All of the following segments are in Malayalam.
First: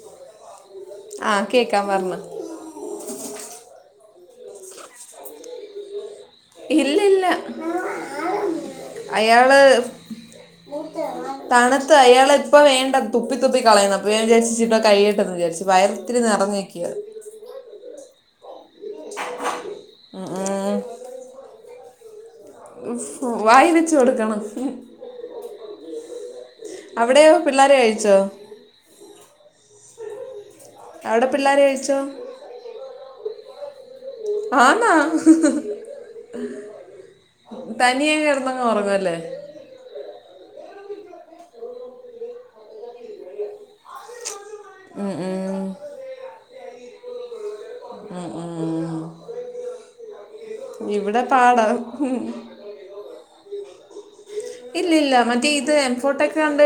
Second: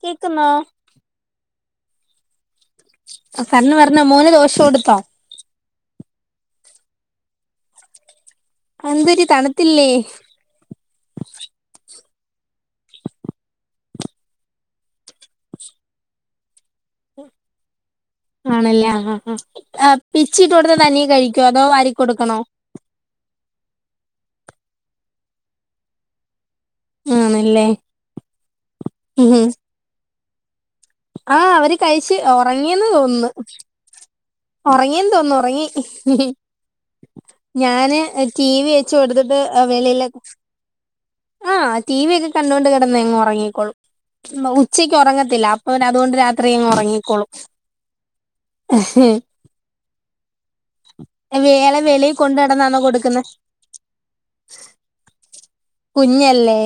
കേക്കിന്നോ ആ കേക്കാൻ പറഞ്ഞോ [unintelligible] പറഞ്ഞ മോന് ദോശ കൊടുത്തോ ഇല്ല ഇല്ല എന്തൊരു അയാള് തണുത്തില്ലേ തണ ത്ത് അയാള ഇപ്പ വേണ്ട തുപ്പിത്തുപ്പി കളയുന്നു അപ്പോ ഞാൻ വിചാരിച്ച ഇച്ചേ കൈയിട്ടെന്ന്ന്ന് വിചരിച്ച് വയർത്തി നിറഞ്ഞേക്കി ഇ ആണല്ലേ ആ ആ പിച്ചിട്ട് കൊടുത്ത തനീ കഴിക്കോ അതോ വാരി കൊടുക്കണോ വായി വെച്ചു കൊടുക്കണം അവിടെയോ ആണല്ലേ പിള്ളോര അയിച്ചോ ആ അവര് കഴിച്ചു ഒറങ്ങിയെന്ന് തോന്നന്ന് ഓ ആന്നാ ഒറങ്ങിയന്ന് തോന്നു ഉറങ്ങി ഞാന് തനിയെ ടി കിടന്നങ്ങ് വി വെച്ചു ഉറങ്ങുമല്ലേ കൊടുത്തിട്ട് വെളില് ആ ടി വി ഒക്കെ കണ്ടൊണ്ട് കിടന്നേങ്ങ് ഉറങ്ങിക്കോളും ഉച്ചക്ക് ഉം ഉറങ്ങത്തില്ല ഉം. പിന്നെ അതുകൊണ്ട് രാത്രി അങ്ങ് ഉറങ്ങിക്കോളും ഉ ഊം വേല വെളി ഉം. കൊണ്ട് നടന്നാണോ കൊടുക്കുന്നേ? ഇല്ലില്ല മറ്റേ ഇത് എൻ ഫോ കുഞ്ഞല്ലേ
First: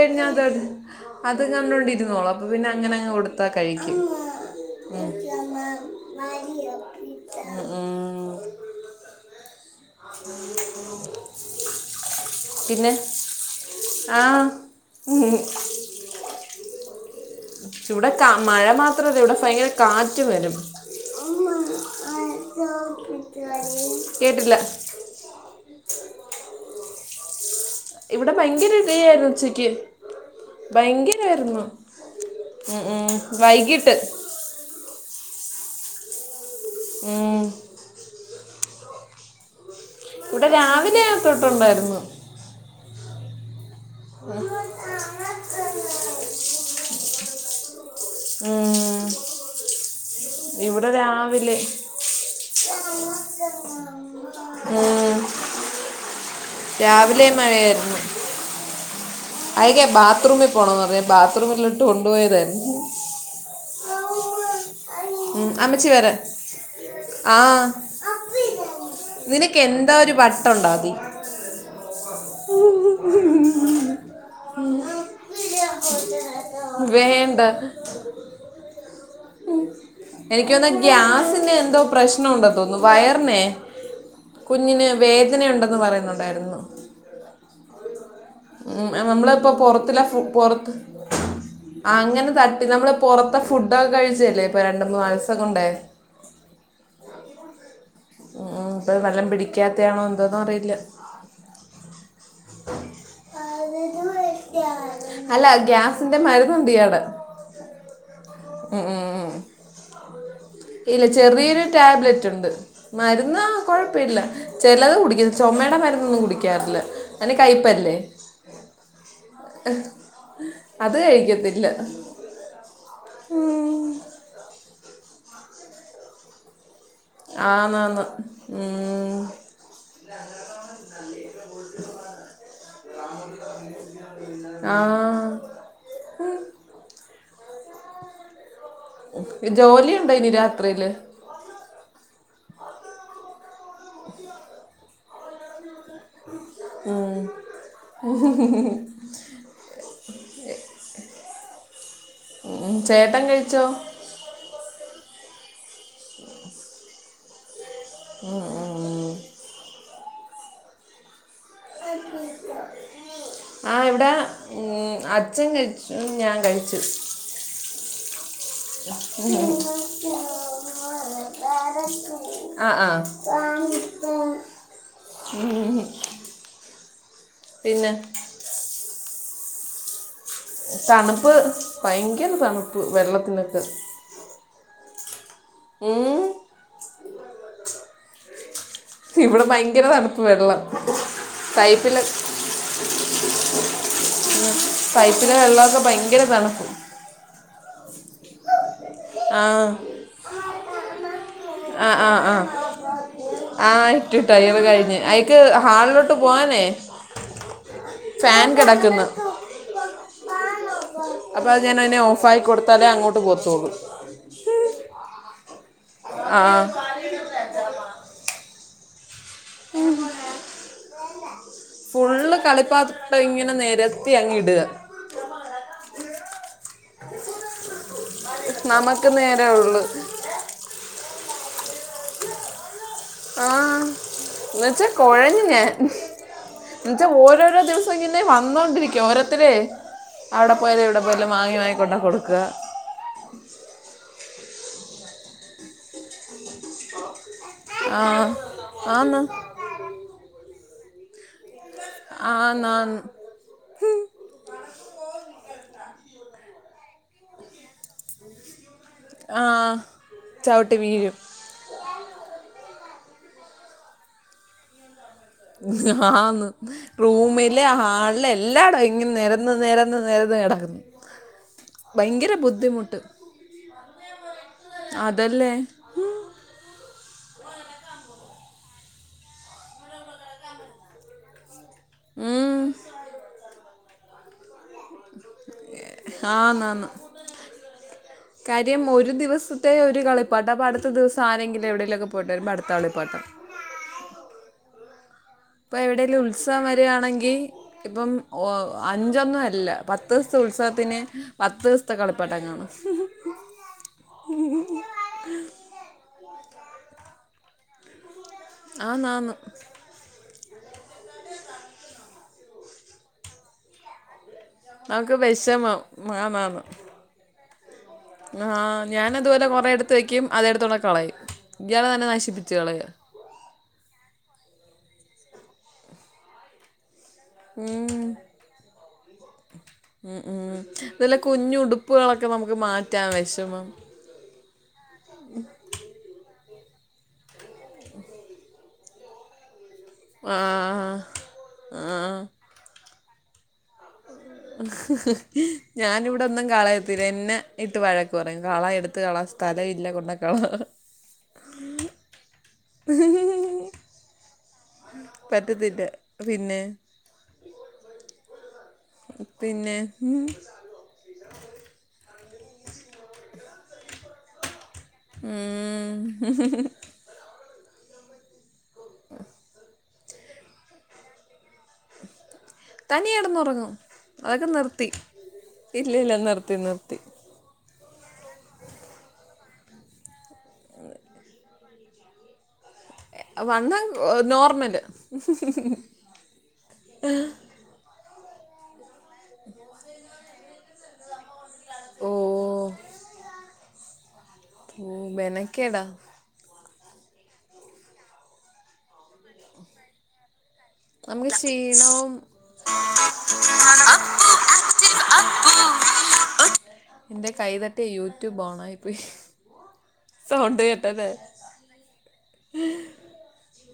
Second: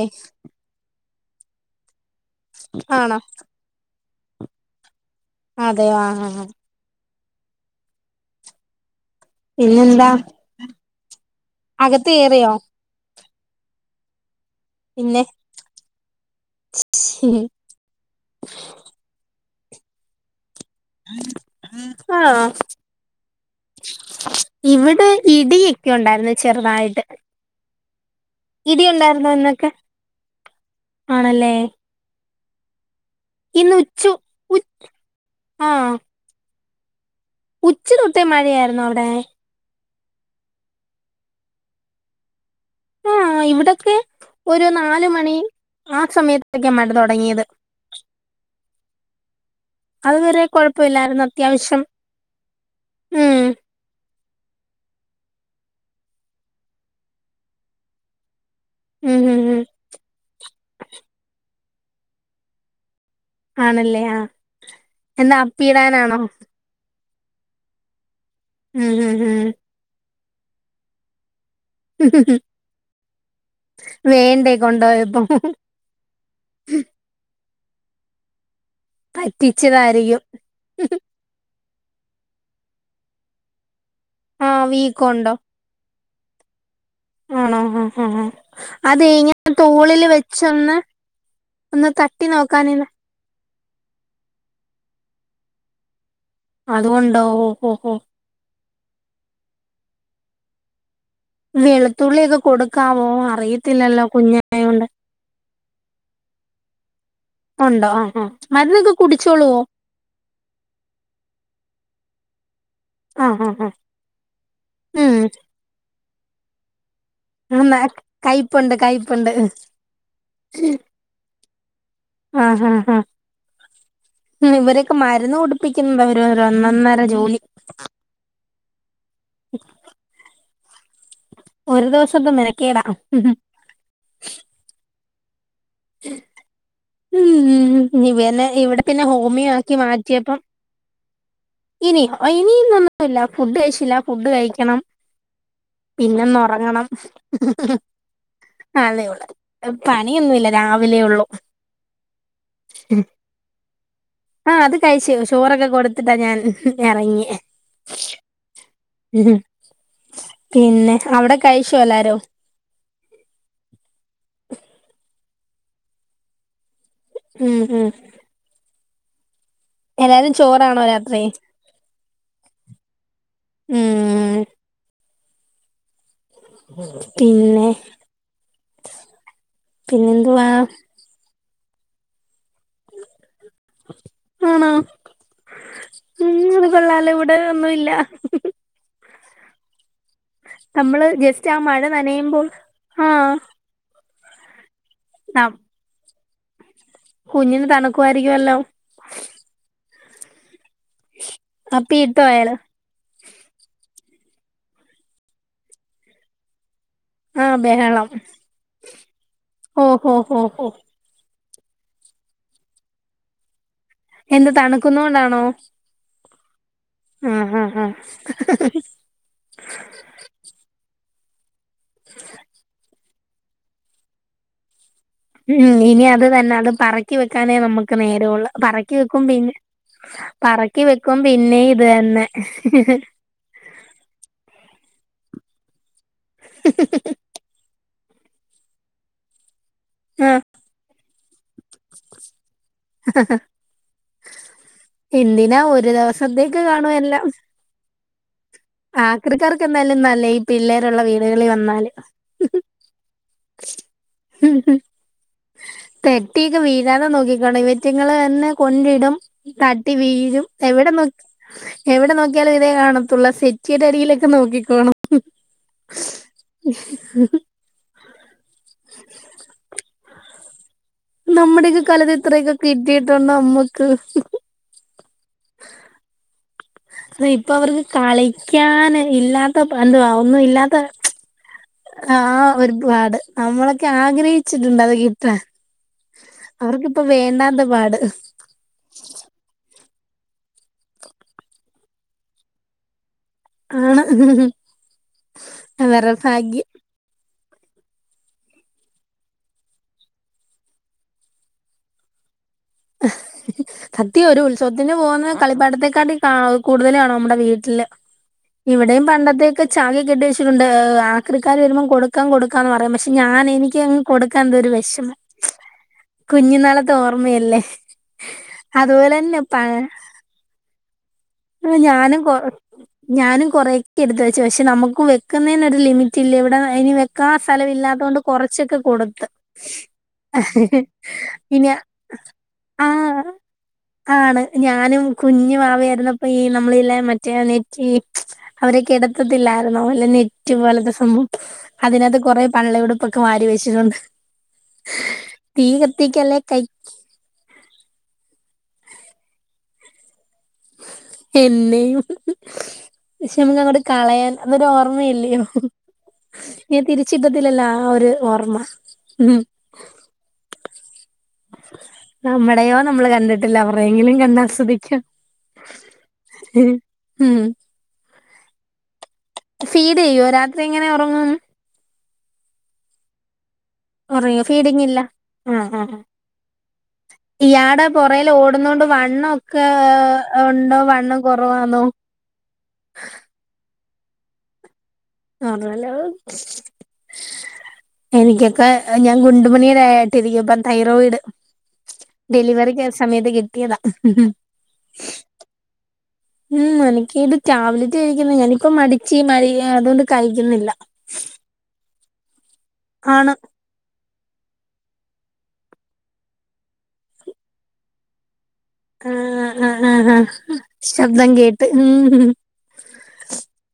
അത് കണ്ടോണ്ടിരുന്നോളും. അപ്പൊ പിന്നെ അങ്ങനെ അങ്ങ് ആണോ കൊടുത്താ കഴിക്കും. അതെയോ ആഹ് ആഹ് [inaudible] ഉം ഇനിയെന്താ അകത്ത് കേറിയോ പിന്നെ ആ മ് പിന്നെ [inaudible] ഇവിടെ കാ മഴ മാത്രല്ല ഇവിടെ ഫ യങ്കര കാറ്റും വരും. ആ കേട്ടില്ല ഇവിടെ ഇടി ക്കെ ഉണ്ടായിരുന്നു ചെറുതായിട്ട്. ഇവിടെ ഭയങ്കര ഇടി ഉണ്ടായിരുന്നോ ഇടിയായിരുന്നു ഇന്നൊക്കെ ഉച്ചക്ക് ആണല്ലേ ഭയങ്കരായിരുന്നു. ഉം ഉം. ഇന്ന് വൈകിട്ട് ഉച്ചു ഉച് ആ ഉം. ഉച്ച തൊട്ടേ മഴയായിരുന്നോ അവിഡ് [unintelligible] ഇവിടെ രാവിലെ തൊട്ടുണ്ടായിരുന്നു. ആഹ് [unintelligible] ഒരു നാല് മണി ആ സമയത്തക്കയാ മഴ തുടങ്ങിയത്. ഉം അത് ഇവിടെ രാവിലെ ഉം ഉം രാവിലെ മഴയായിരുന്നു. ഉം ഉം ഉം അയിക്ക ബാത്റൂമിൽ പോണോന്നു പറഞ്ഞു. ബാത്റൂമിലോ ട്ട് കൊണ്ടുപോയതാരുന്നു. ആണല്ലേ ആ എന്നാ ഉം, അമ്മച്ചി വരാൻ അപ്പീടാനാണോ ആ ഉം ഉം ഉം ഇതിനൊക്കെ എന്താ ഒരു ട്ടൊണ്ടാതി വേണ്ടേ കൊണ്ട്പോയപ്പോ വേണ്ട എനിക്ക് തോന്നുന്നു ഗ്യാസിന്റെ എന്തോ പ്രശ് നണ്ടെന്നു തോന്നുന്നു വയറിനെ ആഹ് കുഞ്ഞിന് വീക്കോണ്ടോ വേദനയുണ്ടെന്ന് പറയുന്നുണ്ട്. ഉണ്ടായിരുന്നു. ആണോ ആഹ് ആഹ് ആഹ് അതേ ഇങ്ങനെ നമ്മളിപ്പോ പുറത്തിലെ തോളില് ഫു- വെച്ചൊന്നു പുറത്ത് ഒന്ന് തട്ടി നോക്കാനെന്ന് പ്പോ ഫുഡ് ഒക്കെ കഴി ച്ചെയല്ലേ ഇപ്പ രണ്ട് മൂന്ന് [unintelligible] ഉണ്ടേ അതുകൊണ്ടോ ഓഹ് ഓഹ് ആ ഇപ്പം വല്ലോം പിടിക്കാത്തയാണോ എന്തോന്ന് അറിയില്ല. വെളുത്തുള്ളിയൊക്കെ കൊടുക്കാവോ അറിയത്തില്ലല്ലോ കുഞ്ഞായോണ്ട്. അല്ല ഗ്യാസിന്റെ മരുന്നുണ്ട് ഇയാടെ ഉണ്ടോ ആ ആ ഉം, മരുന്നൊക്കെ ഉം, ഉം. കുടിച്ചോളുവോ? ഇല്ല ചെറിയൊരു ടാബ്ലറ്റ് ഉണ്ട്. മരുന്ന് ആഹ് ആഹ് ആഹ് കൊഴപ്പമില്ല ചിലത് ഉം കുടിക്കത്തില്ല ചുമയുടെ മരു ന്നൊന്നും ഒന്നും കുടിക്കാറില്ല. അതിന് ആഹ്‌ കയ്പല്ലേ കയ്പ്പുണ്ട് കയ്പ്പുണ്ട് അത് കഴിക്കത്തില്ല ആഹ് ആഹ് ആഹ് ഇവരൊക്കെ മരു രുന്നു കുടിപ്പിക്കുന്നത് ഒരൊന്നന്നര ആന്നാന്ന്. ഒരു ദിവസത്ത മെനക്കേടാ. ഉം ഉം ഉം ഇവനെ ഇവിടെ പിന്നെ ഹോമിയോ ആക്കി ജോലിയുണ്ടോ ഇനി മാറ്റിയപ്പം രാത്രിയില് ഇനി ഇനീന്നൊന്നും ഇല്ല ഫുഡ് കഴിച്ചില്ല ഫുഡ് കഴിക്കണം. പിന്നൊന്നൊറങ്ങണം [unintelligible] പണിയൊന്നു ഇല്ല രാവിലെ ഒള്ളൂ ഉം, ഇം ചേട്ടൻ കഴിച്ചോ ആ അത് കഴിച്ച് ചോറൊക്കെ കൊടുത്തിട്ടാ ഞാൻ എറങ്ങിയേ ഉം ഉം ഉം. പിന്നെ അവിടെ കഴിച്ചോ എല്ലാരും ആ ഇവിടെ ഉം അ ച്ഛൻ കഴിച്ചു ഞാൻ കഴിച്ചു ഉം ഉം എല്ലാരും ചോറാണോ രാത്രി അ ആ ഉ ഉം പിന്നെ പിന്നെ വാ തണുപ്പ് ഭയങ്കര തണുപ്പ് വെള്ളത്തിനൊക്ക ആണോ ഉം അത് കൊള്ളാല ഇവിടെ ഒന്നുമില്ല ഇവിടെ ഭയങ്കര തണു നമ്മള് ജസ്റ്റ് ആ മഴ നനയുമ്പോൾ ആ പിെ പൈപ്പിലെ വെള്ളമൊക്കെ ഭയങ്കര വെളക്കും കുഞ്ഞിന് തണുക്കുവായിരിക്കും അല്ലോ [unintelligible] അപ്പി ആഹ് ആഹ് ഇട്ടോ ആഹ് അയാള് ആഹ് ഇട്ട് ഇട്ട് അയാള് കഴിഞ്ഞ് അയാക്ക് ഹാളിലോട്ട് പോവാനേ ആഹ് ബഹളം ഓഹോഹോഹൊ അപ്പം അത് ഞാൻ അയിനെ ഓഫായി കൊടുത്താലേ അങ്ങോട്ട് പോവത്തോളു എന്ത് തണുക്കുന്നോണ്ടാണോ ആഹ് ആഹ് ആഹ് ആഹ് [unintelligible] ഫുള്ള് കളിപ്പാ ട്ടോ ഇങ്ങനെ നെരത്തി അങ്ങ് ഇടുക ഉം ഇനി അത് തന്നെ അത് പറക്കി വെക്കാനേ നമ്മുക്ക് നേരേള്ളൂ പറക്കി നമുക്ക് വെക്കും നേരെ പിന്നെ ഉള്ളു പറക്കി വെക്കും പിന്നെയും ഇത് തന്നെ ആഹ് എന്ന വെച്ചാ കൊഴഞ്ഞ് ഞാൻ എന്ന് വെച്ചാ ഓരോരോ ദിവ ഇപ്പം ഇങ്ങനെ വന്നോണ്ടിരിക്കും ഓരോരുത്തരേ ആഹ് അവിടെ പോയത് ഇവിടെ വല്ലോം വാങ്ങി വാങ്ങി കൊണ്ട് കൊടുക്കാ എന്തിനാ ഒരു ദിവസത്തേക്ക് കാണും എല്ലാം ആ ആന്ന് ആകൃക്കാർക്ക് എന്തായാലും നല്ലെയ ഈ പിള്ളേർ ഉള്ള വീ കളിൽ വന്നാല് ആന്ന് ആന്ന് തെറ്റിക്കെ വീ വരാതെ നോക്കിക്കോണം ഇവറ്റിങ്ങള് തന്നെ കൊണ്ടിടും ആ തട്ടി വീഴും ചവിട്ടി എവിടെ നോക് വീഴും എവിടെ നോക്കിയാലും ഇതേ കാണു തുളസി [unintelligible] അടിയിലൊക്കെ നോക്കിക്കോണം ആന്ന് റൂമില് ഹാളില് എ എല്ലാടോം ഇങ്ങ് നെരന്ന് നെരന്ന് നെരന്ന് കിടക്ക്ന്ന് നമ്മ്ടെക്കെ കാലത്ത് ഇത്രക്കെ കിട്ടിയിട്ടുണ്ടോ മ്മക്ക് അതല്ലേ തെ ഇപ്പ അവർക്ക് കളിക്കാൻ ഇല്ലാത്ത [unintelligible] ഒന്നും ഇല്ലാത്ത ആ ഉം. ഒരുപാട് നമ്മള ആഗ്രഹിച്ചിട്ടുണ്ട് അത് കി ആ ആന്നാന്ന് അവർക്കിപ്പ വേണ്ടാത്ത പാട് [unintelligible] കളിപ്പട്ട അപ്പ അടുത്ത ദിവസം ആരെങ്കിലും എവിടെലൊക്കെ പോയിട്ട് വരുമ്പം അടുത്ത കളിപ്പാട്ടം ആണ് ഇപ്പൊ അവരുടെ എവിടെലും ഉത്സവം ഭാഗ്യം വരുവാണെങ്കി ഇപ്പം ഒ ഒ അഞ്ചൊന്നും അല്ല പത്ത് ദിവസത്തെ ഉത്സവത്തിന് പത്ത് ദിവസത്തെ കളിപ്പാട്ടം കാണും സത്യവ ഒരു ഉത്സവത്തിന് പോകുന്ന കളിപ്പാട്ടത്തെക്കാട്ടി കാ കൂടുതലാണോ? മ്മടെ വീട്ടില് ഇവിടെയും ആന്നാന്ന് പണ്ടത്തെയൊക്കെ ചാക്കി കെട്ടി വെച്ചിട്ടുണ്ട് ആക്രിക്കാർ വരുമ്പോം കൊടുക്കാം കൊടു [unintelligible] പറയും പക്ഷെ ഞാന് എനിക്കങ്ങ് കൊടു [unintelligible] എന്തൊരു നമുക്ക് വിഷമം വിഷമം കുഞ്ഞു നാളത്തെ ഓർമ്മയല്ലേ ആഹ് അതുപോലെ ഞാനതു പോലെ കൊറെ എടുത്ത് വെക്കും അതെടുത്തു കൊണ്ടോയി കളയും ഹ് ഇയാൾ തന്നെ ഞാനും കൊ നശിപ്പിച്ച് കളയുക ഞാനും കൊറെക്കെ എടുത്തു വെച്ചു പക്ഷെ നമ്മുക്ക് വെ ക്കുന്നതിനൊക്കെ ഒരു ലിമിറ്റ് ഇല്ലെ ഇവിടെ അയ്നു വെ [unintelligible] ഉം. സ്ഥലമില്ലാത്തോണ്ട് കുറച്ചൊക്കെ കൊടുത്ത് ഉം ഉം ഇതിലെ പിന്നെ കുഞ്ഞുടുപ്പുകളൊക്കെ നമുക്ക് ആ മാറ്റാൻ വിഷമം ആണ് ഞാനും കുഞ്ഞു വാവയായിരുന്ന ഈ നമ്മളില്ലേ മറ്റേ നെറ്റി അവരെ കേടാത്തത്തില്ല [unintelligible] നെറ്റ് പോലത്തെ ആഹ് സംഭവം അതിനകത്ത് ആഹ് കുറെ പള്ളയുടു ഇപ്പൊക്കെ വാരി വെച്ചിട്ടുണ്ട് ഹ് ഹ് തീ ഞാനിവിടെ കത്തിക്കല്ലേ ഒന്നും കൈ കളയത്തില്ല എന്നെ ഇട്ട് വഴക്ക് പറയും കള എടുത്ത് കള സ്ഥലം ഇല്ല കൊണ്ടയ് കള എന്നെയും പക്ഷെ നമുക്ക് അങ്ങോട്ട് കളയാൻ അതൊരു ഓർമ്മയല്ലയോ പറ്റത്തില്ല പിന്നെ ഇനിതിരിച്ചിട്ടത്തില്ലല്ലോ ആ ഒരു ഓർമ്മ ഉഹും പിന്നെ നമ്മടയോ നമ്മള് കണ്ടിട്ടില്ല അവരുയെങ്കിലും കണ്ടാസ്വദിക് ഉം ശ്ശോ ഹ് മ് ഫീട് ചെയ്യോ രാത്രി എങ്ങനെ ഒറങ്ങും തനിയെ കിടന്നുറങ്ങും ഉറങ്ങിയോ അതൊക്കെ നിർത്തി ഫീടിങ്ങില്ലഅ അ ഇല്ല അ ഇല്ല നിർത്തി നിർത്തി യാടെ പൊറേൽ ഓടുന്നോണ്ട് വണ്ണംഒക്കെ ഉണ്ടോ വണ്ണം കുറവാന്നോ വണ്ണം ഒഹ് നോർമല് [unintelligible] എനിക്കെക്കെ അ ഞാൻ ഗുണ്ടുമണീടായിട്ടിരിക്കുമ്പൊ തൈറോയിഡ് ഓ ഡെലിവറിക്ക് സമയത്ത് കിട്ടിയതാ ഓഹ് മെനക്കെടാ ഉംമ് എനിക്കിത് ടാബ്ലറ്റ് കഴിക്കുന്ന ഞാനിപ്പോ മടിച്ചി [unintelligible] അതുകൊണ്ട് കഴിക്കുന്നില്ല നമ്ക്ക് ക്ഷീണവും ആണ് എന്റെ കൈതട്ടി യൂട്യൂബ് ഓൺ ആഹ് ആഹ് ആഹ് അഹ് കേട്ടല്ലേ ശബ്ദം കേട്ട്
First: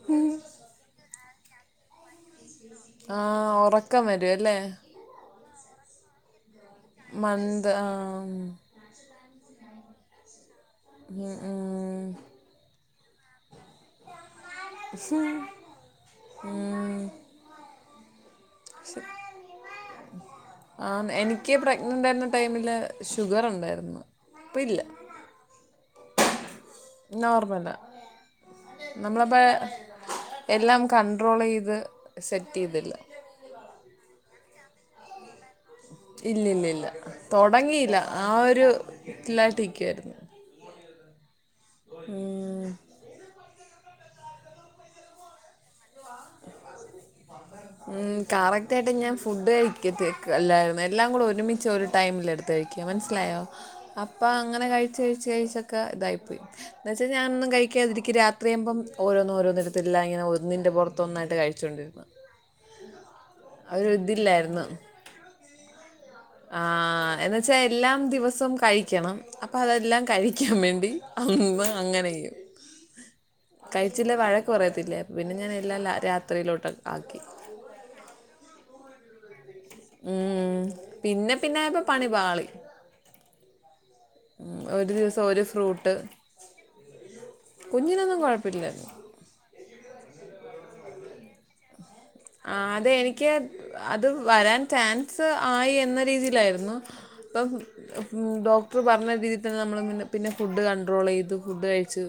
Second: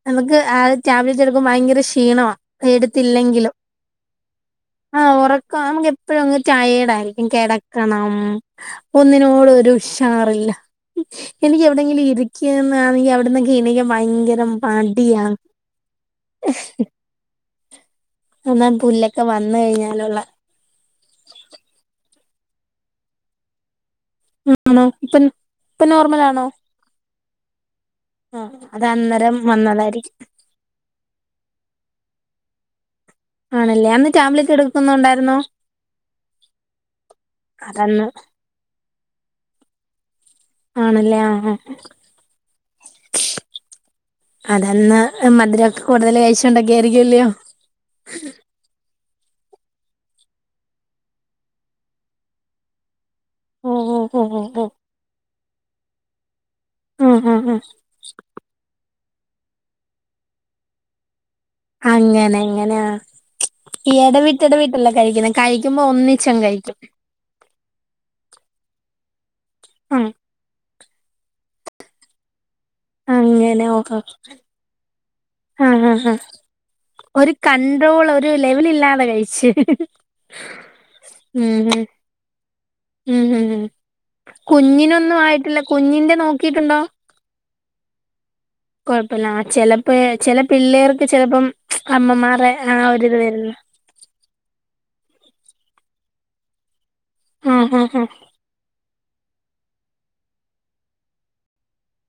നമുക്ക് ആ ടാബ്ലറ്റ് എട് ക്കുമ്പം ഭയങ്കര ക്ഷീണമാ ആ ഉറക്കം വരു അല്ലേ [unintelligible] എപ്പഴും അ ടയേഡായിരിക്കും മന്ത് കെടക്കണം ഒന്നിനും [unintelligible] ഉഷാറില്ല എനിക്ക് എവിടെങ്കിലും ഇരിക്ക്യ ണെങ്കി അവിടന്നൊക്കെ എണീക്കാൻ ഭയങ്കര മടിയാ [unintelligible] ആ എന്നാല് പുല്ലൊക്കെ വന്ന് കഴിഞ്ഞാലുള്ള ആ എനിക്ക് പ്രഗ്നൻ്റായിരുന്ന ടൈമില് ഷുഗർ ഉണ്ടായിരുന്നു ഇപ്പൊ ഇല്ല ആണോ ഇപ്പൊ ഇപ്പം നോർമൽ ആണോ നോർമലാ ആഹ് അത് അന്നേരം നമ്മളപ്പേ വന്നതായിരിക്കും എല്ലാം കണ്ട്രോള് ചെയ്ത് സെറ്റ് [unintelligible] ആണല്ലേ അന്ന് ടാബ്‌ലെറ്റ് എടുക്കുന്നുണ്ടായിരുന്നു ഇല്ലില്ലില്ല തൊടങ്ങിയില്ല അതന്ന് ആ ഒരു ഇല്ലാട്ടിരിക്കാരുന്നു ആണല്ലേ ആഹ് ആഹ് അതന്ന് മധുരൊക്കെ കൂടുതല് കഴിച്ചോണ്ടായിരിക്കല്ലയോ [inaudible] കറക്റ്റ് ആയിട്ട് ഞാൻ ഫുഡ് കഴിക്കത്തേക്ക് അല്ലായിരുന്നു എല്ലാം കൂടെ ഒരുമിച്ച് ഒരു ടൈമില് എടുത്ത് കഴിക്കും മനസ് ക്ലയ്യോ ഓ ഓ ഓ അപ്പൊ ഓ ഓ അങ്ങനെ കഴിച്ച് കഴിച്ച് കഴിച്ച് ക്ക ഇതായിപ്പോയി ന്ന ച്ചാ ആഹ് ഞാനൊന്നും ആഹ് ആഹ് കഴിക്കാതിരിക്ക് രാത്രിയാകുമ്പം ഓരോന്ന്‌ ഓരോന്ന് എടുത്തിട്ടില്ല ഇങ്ങനെ ഒന്നിന്റെ പുറത്ത് തോന്നായി അങ്ങനെ എങ്ങനെയ ഒരു ഇയടവിട്ട് [unintelligible] ഇടവിട്ട് കഴിക്കുന്നത് കഴിക്കുമ്പോ ഒന്നി ആഹ് എന്നുവച്ചാ എല്ലാം ദിവസം കഴിക്കണം അപ്പം അതെല്ലാം ആഹ് കഴിക്കാൻ വേണ്ടി അമ്മ് അങ്ങനെ ചെയ്യും അങ്ങനെ ഓ കഴിച്ചില്ല [unintelligible] വഴക്ക് പറയത്തില്ലേ പിന്നെ ഞാൻ അ ആ എല്ലാം ലാ- രാത്രിയിലോട്ട് ആക്കി ഒരു കണ്ട്രോൾ ഒരു ലെവൽഇല്ലാത് ഭെയേച്ച് ഉം. പിന്നെ ഹ് പിന്നെ ഹ് ഇപ്പം പണി പാളി ഹ് ഹ് ഹ് ഉം ഉം ഉം ഉം ഉം ഒരു കുഞ്ഞിനൊന്നും ദിവസം ഒരു ആയിട്ടില്ല ഫ്രൂട്ട് കുഞ്ഞിന്റെ നോക്കീട്ടുണ്ടോ കുഞ്ഞിനൊന്നും കുഴപ്പ് കുഴപ്പില്ല ചെലപ് ഇപേ ചെല പിള്ളേർക്ക് ചെലപ്പം അമ്മമാരെ ആ അതെ ഒരിത് എനിക്ക് വരുന്നു അത് വരാൻ ചാൻ- സ്ആയി എന്ന രീതിയിലായിരുന്നു ഇപ്പം ആഹ് ആഹ് ആഹ് ഉം ഡോക്ടർ പറഞ്ഞ രീതി [unintelligible] നമ്മള് പിന്നെ ഫുഡ് കണ്ട്രോൾ ചെയ്ത് ഫുഡ്ഡ് കഴിച്ചു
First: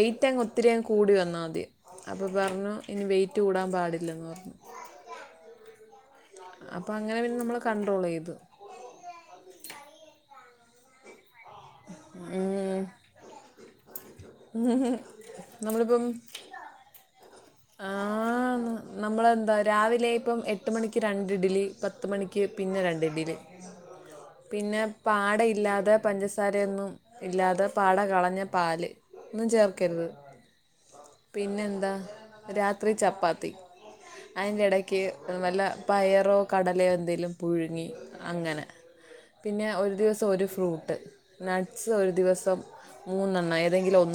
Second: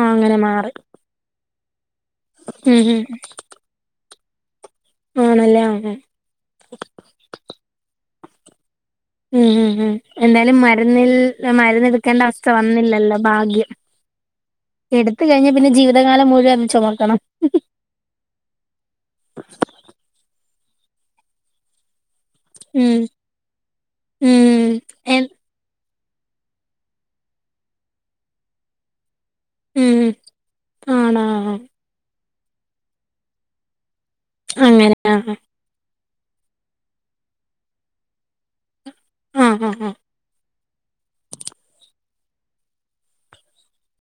ആ അങ്ങനെ അങ്ങ് മാറി ഒത്തിരിഅങ്ങ് കൂടി വന്നാദ്യം അപ്പം പറഞ്ഞു ഉം ഇനി ഉം വെയിറ്റ് കൂടാൻ [unintelligible] ആണല്ലേ ആണെ അപ്പൊ അങ്ങനെ പിന്നെ നമ്മള് കണ്ട്രോൾ ചെയ്തു ഉം ഉം ഉം എന്തായാലും മരുന്നിൽ- മരുന്ന് എടുക്കേണ്ട അവസ്ഥ വന്നില്ലല്ലോ ഭാഗ്യം ഉം. എടുത്ത് കഴിഞ്ഞാൽ പിന്നെ നമ്മളിപ്പം ജീവിതകാലം മുഴുവൻ അത് ചോമക്കണം ആ നമ്മള് എന്താ രാവിലെ ഇപ്പം എട്ട് മണിക്ക് രണ്ട് ഇഡലി പത്ത് മണിക്ക്- പിന്നെ ഉം രണ്ട് ഇഡലി ഉം പിന്നെ എ പാടയില്ലാതെ- പഞ്ചസാരയൊന്നും ഇല്ലാതെ പാട കളഞ്ഞ പാല് ന്നും ചേർക്കര്ത് ഉം ആണോ പിന്നെ എന്താ രാത്രി ചപ്പാത്തി അതിന്റെ അങ്ങനെ ഇടയ്ക്ക് ആഹ് വല്ല- പയറോ, കടലയോ, എന്തേലും പുഴുങ്ങി അങ്ങനെ ആഹ് പിന്നെ ആഹ് ഒരു ദിവസം ഒര് ഫ്രൂ ട്ട് നട്സ് ഒരു ദിവസം മൂന്നെണ്ണം ഏതെങ്കിലും